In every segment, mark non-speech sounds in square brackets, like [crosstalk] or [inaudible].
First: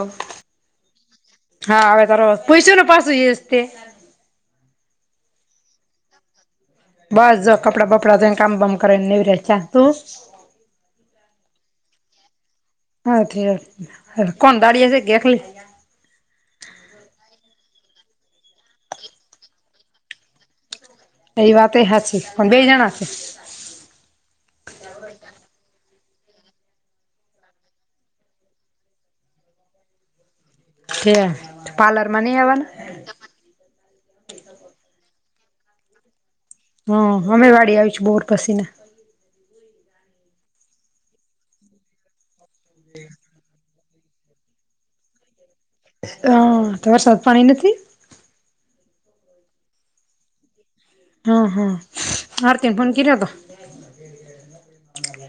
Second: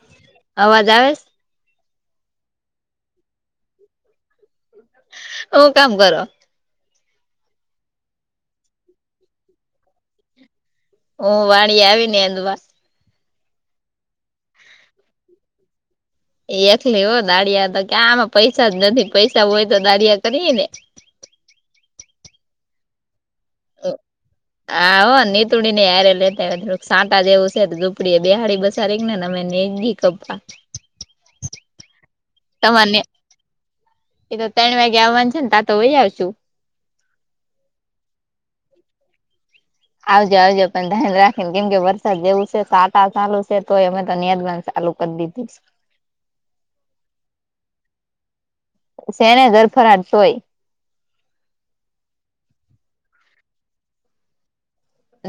અઠ [unintelligible] અવાજ આવે હા હવે તાર પૈસો ન પાસું જ તે હું કામ કર બસ જો કપડા બપડા જને કામ બમ કરેને નીવરા્યા છેા તું હ વાણી આવી ને અંદવા હાી કોણ દાડીએ છે ગે ખલી એ એકલે હો દાળિયા તો કે્યા આમાં પૈસા જ નથી પૈસા હોય તો દાળયા કરીએ ને એઈ વાત એ હ છેી પણ બે જણા છે હ [unintelligible] હા હો નીતુળ ને હારે લેતા સાંટા જેવું છે ઝૂપડી એ બેહાડી બચારી ને ને અમે નેજ મી કબા [unintelligible] કે પાર્લર માં ન આવેવા તમા મને એ તો ત્રણ વાગે આવવાનું છે ને તા તો વહી આવશુ હ અમે વાડી આવીશું બોર પસી ને આવજો આવજો પણ ધ્યાન રાખીને કેમ કે વરસાદ જેવું છે સાટા ચાલુ તો અમે તનદન ચાલુ કરી દીધી હા તમાર સાદ પાણી નથી શેને ધરફરાટ જોોય હમ હા આરતીન ફોન કીરતો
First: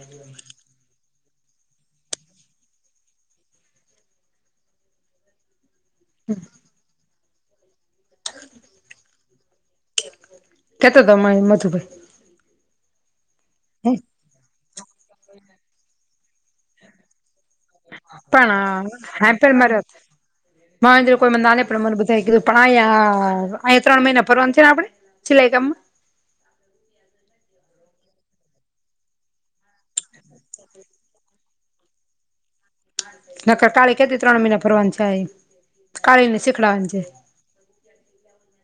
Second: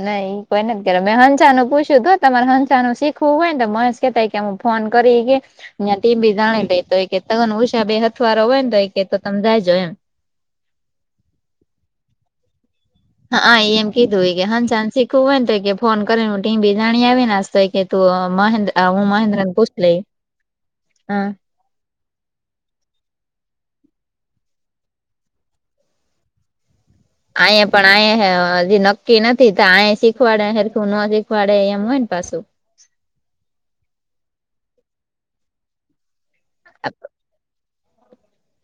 નઈ ઈ કોઈ નથી કર મેં હંસાાનું પૂછ્યું તો તમારે હંસાાનું શીખવું હોય ને મ ત કેું ફોન કરીઈ કે ત્યાં તે બી જાણી લ તો હોય કે તગન ઉછા બે હથવારો હોય ને તો હોય કે તો તમે જાયજો એમ કેત તય મધુભાઈ હા એમ કીધું હોય કે હાંચાનું શીખવું હોય ને તો કે ફોન કરી ટીમ બી જાણી આવીન શે પણ હે મર લઈ મોન્દ્ર હા કોઈ મ ના પણ મને બધું કીધું પણ અયા અહીંયા ત્રણ મહિના ભરવાનું છે આપણે સિલાઈ કામમાં આયા પણ આયા અ હજી નક્કી નથી આ શીખવાડે હરખું ન શીખવાડે એમ હોય ને પાછું નકર કાળી કેતીતી ત્રણ મહિના ભરવાની છે આ કાળી ને શીખડવાની છે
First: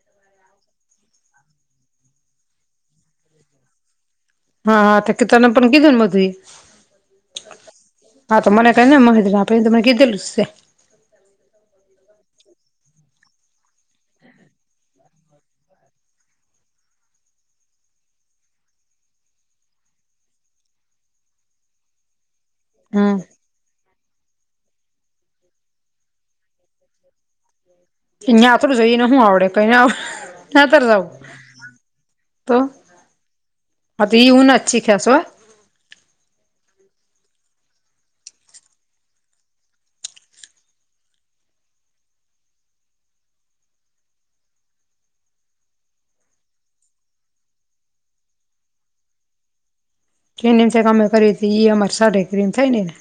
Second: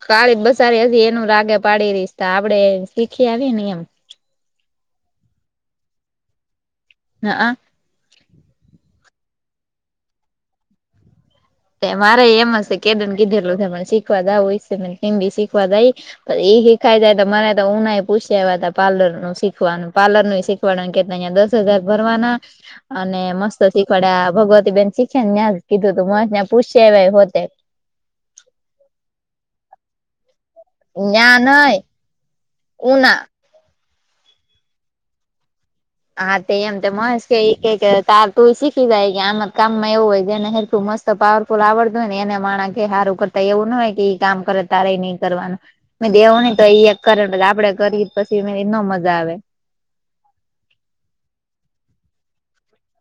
કાળી બસારી હજી એનું રાગે પાડી રશ તો આપડે શીખી આવીએ ને એમ હા હા તો કે તને પણ કીધું બધુંય. હ આ. હા તો મને કઈ ને એ તો મને કીધેલું છે. મારે એમ છે કેદીનું કીધેલુંને શીખવા જાવ હશે ને તો શીખવા જઈશ. ઈ શીખાય જાય મને તો ઉનાય પૂછી આયવાતા પાર્લર નું શીખવાનું પાર્લર નું શીખ [unintelligible] દસ હજાર ભરવાના હમ અને મસ્ત શીખવાડે આ ભગવતી બેેન શીખે ન્યાજ કીધું તું પૂછ્યા ઇવા હોત. યા તો ભી જઈને શું આવડે કઈ આવડે. ન્યા નય [unintelligible] તો ઉના એવુ નથી કરતો. હા તે એમ તો મહેશ કે એક તાર તું શીખી જાય કે આમ કામમાં એવું હોય જેને હેરખું મસ્ત તો પાવરફુલ આવડતું હોય ને એને માણા કે સારું કરતા એવું ન હોય કે કામ કરે તારે એ નહીં કરવાનું. મેં દેવો નહ તો એ એક કરે ને આપડે કરી પછી એનો મજા આવે. કે નિચે અમે કરીતી ઈ અમાર સડે ક્રીમ થાય ને.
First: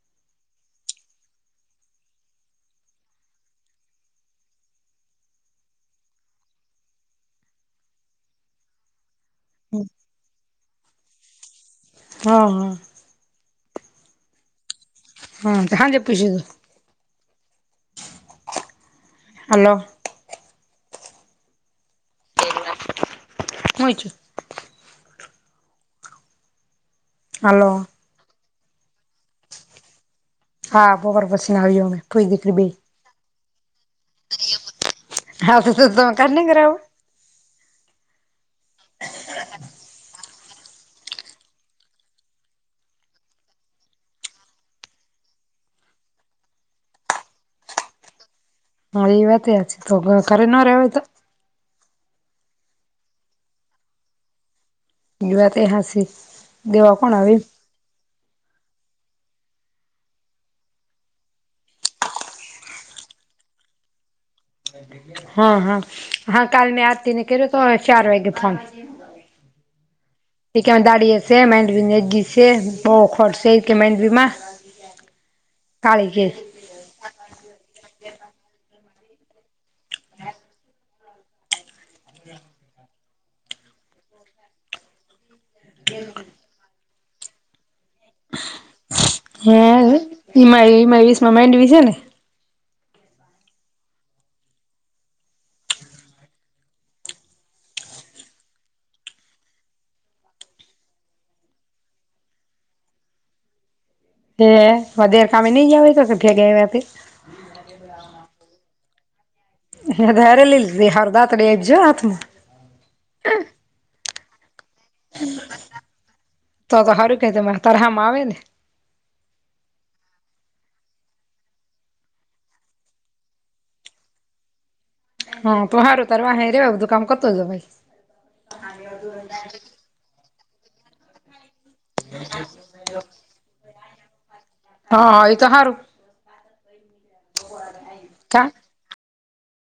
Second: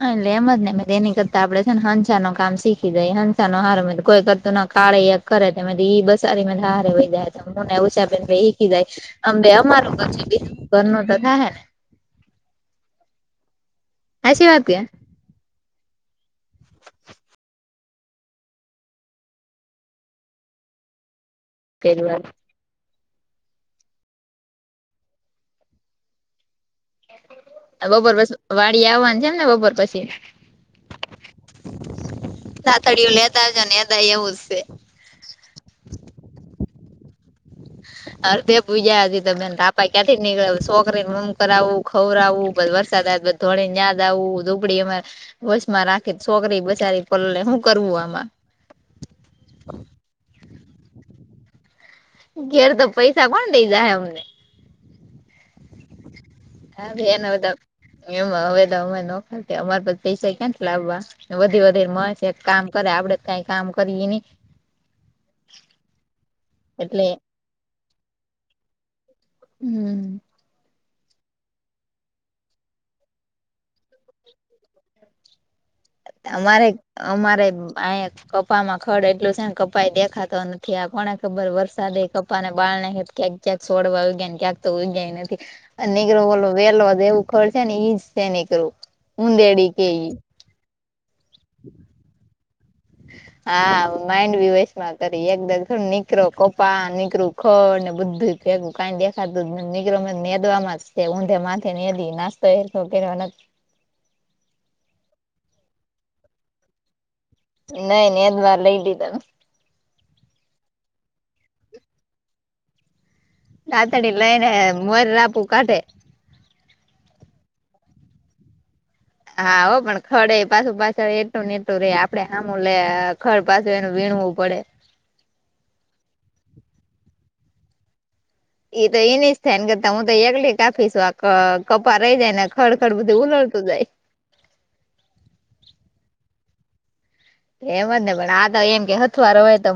હા એટલે એમ જ ને એની કરતા આપડે છે ને હંસા નો કામ શીખી જાયએ હંસા નો હારો કોઈ કરતું ના થાળી એક કરે મે કીધુ ઈ બસારી હારે લઈ જાય મને હું ને ઉષાબેન ઈકી જાય અ બે અમારું પછી ઘર નુ તો થાય હે ને હા હા. એસી બાત ક્યાં હા હાજે પુછીજો હાલો. એકલા મુચ [inaudible] હાલો. બપોર પછી વાડી આવવાની છે બપોર પછી હા બપોર પછી આવી અમે ફુઇ દિકરી બેય થળિયુ લેતા જા નેદા એવું જ છે. હા તો તમેં કામ નહી કરાવો [inaudible] અર્ધે પૂજા હજી તમેને તાપા ક્યાંથી નીકળે છોકરીને મમ કરા આવું ખવરાઆવું બધ વરસાદ આવ બધ ધોળીને યાજાવુ ઝૂંપડી માં વસ માં રાખી છોકરી બચારી પલળે શું કરવું આમાં હા એ વાત સાચી તો ઘરે ના રહેવાય તો ઘેર તો પૈસા કોણ દઈ જાય હ અમને ઈ વાતય સાચી. હા ભાઈ એને બધા એમાં હવે તો અ નોખર અમારે પૈસા ક્ વધવધી મળશે કામ કરે આપડે કઈ કામ કરીએ નહી. હા હા કાલ મેં એટલે આરતી ને કઈરોતો ચાર વાગે ફોન હમ. [unintelligible] [inaudible] કાળી કે અમારે. અમારે આ કપામાં ખડ એટલું છે કપાય દેખાતો નથી આ કોને ખબર વરસાદે ક તોફા ને બારણે યાંક ક્યાંક છોડવા ઊગ્યા ને ક્યાંક તો ઊગ્યા ય નથી. નીકરો ઓલો વેલો દેવું ખડ છે ને ઈજ છે નીકરું ઊંદેડી કે હિમાય હમાય વસ માં માંડવી છે ને. હા માઇન્ડ બ વશ માં કરી એકદમ નીકરો કોપા નીકરું. ખ ને બધું ભેગું ક દેખાતું નીકળ ને છે ઊંધે માથેી નાસ તો ખગરવાના. હધેર કામે નઈ જવા તોઠ ગયા. નહી ન અદવાર લ એટધ. હ ધરે લ હરદા તડી આપ આવીજો હામાં. તતાડીલા એને તો તો સારું કે ત તારે હામાં આવે ને હા હો પણ ખડ એ પાછું પાછળ એટલું નેટું રે આપડે આમું લે ખડ પાછું એનું વીણવું પડે. હા તો સારું તાર રેવા બધું કામ કરતોજ ભાઈ એ તો એની થાય ને કરતા હું તો એકલી કાપીશું આ કપા રહી જાય ને ખડ ખડ બધું ઉલડતું જાય હા એ તો હારું. એમ જ ને કા પણ આ એમ કે અથવાર હોય તો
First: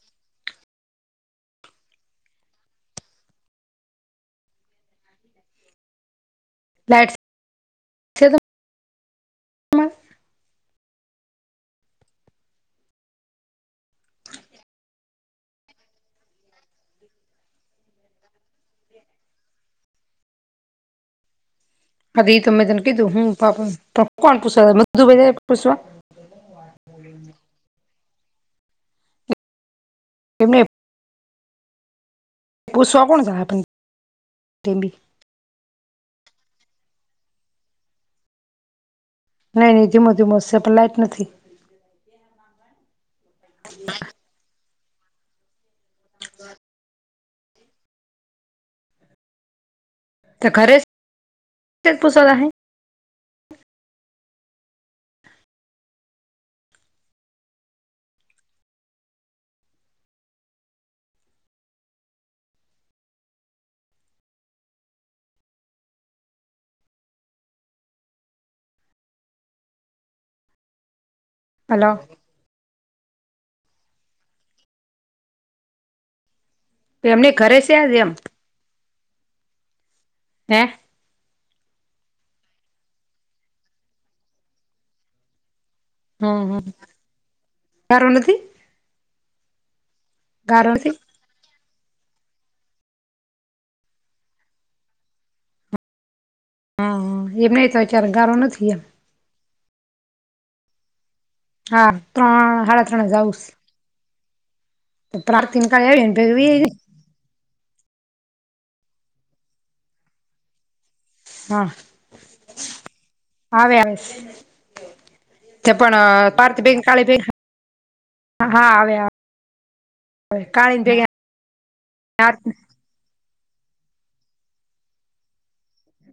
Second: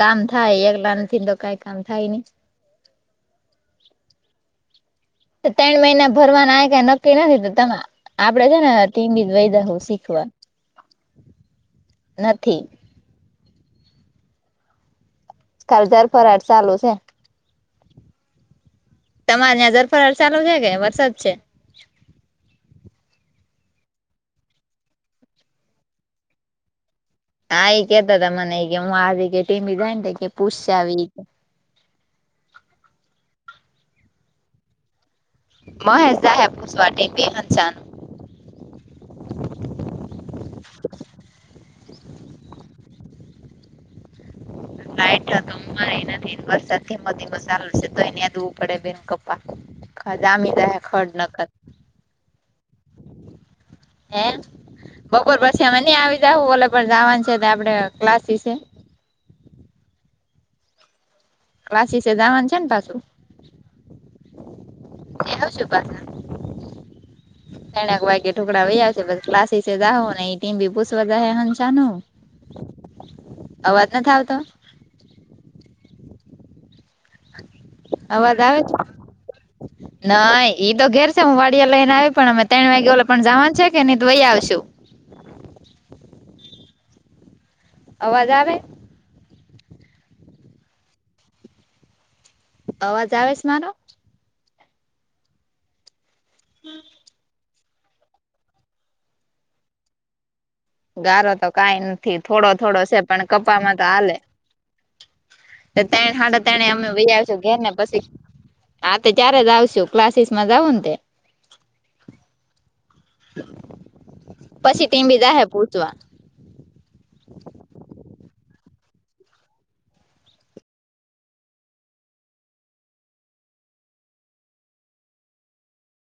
કામ થાય એક લન થીને તો કઈ કામ થાય નહી. ત્રણ મહિના ભરવાનાય ક નક્કી લાઈટ નથી તમે આપડે છે ને ટીમ બીજ વૈદહ શીખવા નથી કાલજાર પરાઠ ચાલુ છે. તમાર જર ફરળ ચાલુ છે કે વરસાદ છે? [unintelligible] હા એ કેતા હતા મને એ કે હું આજ કેીમી જાય ને કે એમને પૂછ આવી. પૂછવા કોણ ક આપી. મપસ વા બ હનચ નઈ નં ધીમ ધીમોશે પણ લાાઈટ નથી હમ્મ. આઠ તો એ નથી વરસાદ થી ધ મસાલ છે તો એને્યા દવું પડે બેન કપ્પા ખામી દ ખડ નખ પુસલાય. હે બપોર પછી અમાં નહી આવી જાવું ઓલે પણ જવાનું છે આપડે ક્લાસી છે. વાસી સ જાવાન છે ને પાછું. [unintelligible] એક વાગ્ય ટુકડા વૈયા છે ક્લાસીો એ ટીમ બી પૂછવા હલો હમ્મ અવાજ નથી આવતો? તો એમને ઘરે છે આજ એમ અવાજ આવે છે ના હે ઈ તો ઘેર હું વાડીિયા લઈ ને આવી પણ અમે ત્રણ વાગે ઓ પણ જવાન છે કે નહી તો વહી આવસે. હમ્મ હમ્મ. અવાજ આવે? [unintelligible] અવાજ આવે છે મારો? હા એમ નહ તો અચાર ગારો નથી એમ ગારો તો કઈ હા નથી થોડો ત્રણ થોડો સાડા છે ત્રણ જ પણ આવું કપામાં તો હાલે પ્રાર્થી ને કાલે તે આવીને હા તે ભેગવી અમે. શ ઘેર ને પછી હા તે ત્યારે જ આવશુ ક્લાસીસ માં જવું ને તે. હા. આવે આવે પછી ટીમ બી જાહે પૂછવા પણ પારતી બેગ કાળ. [unintelligible] હા આવે આવે કાળીની ભેગા રા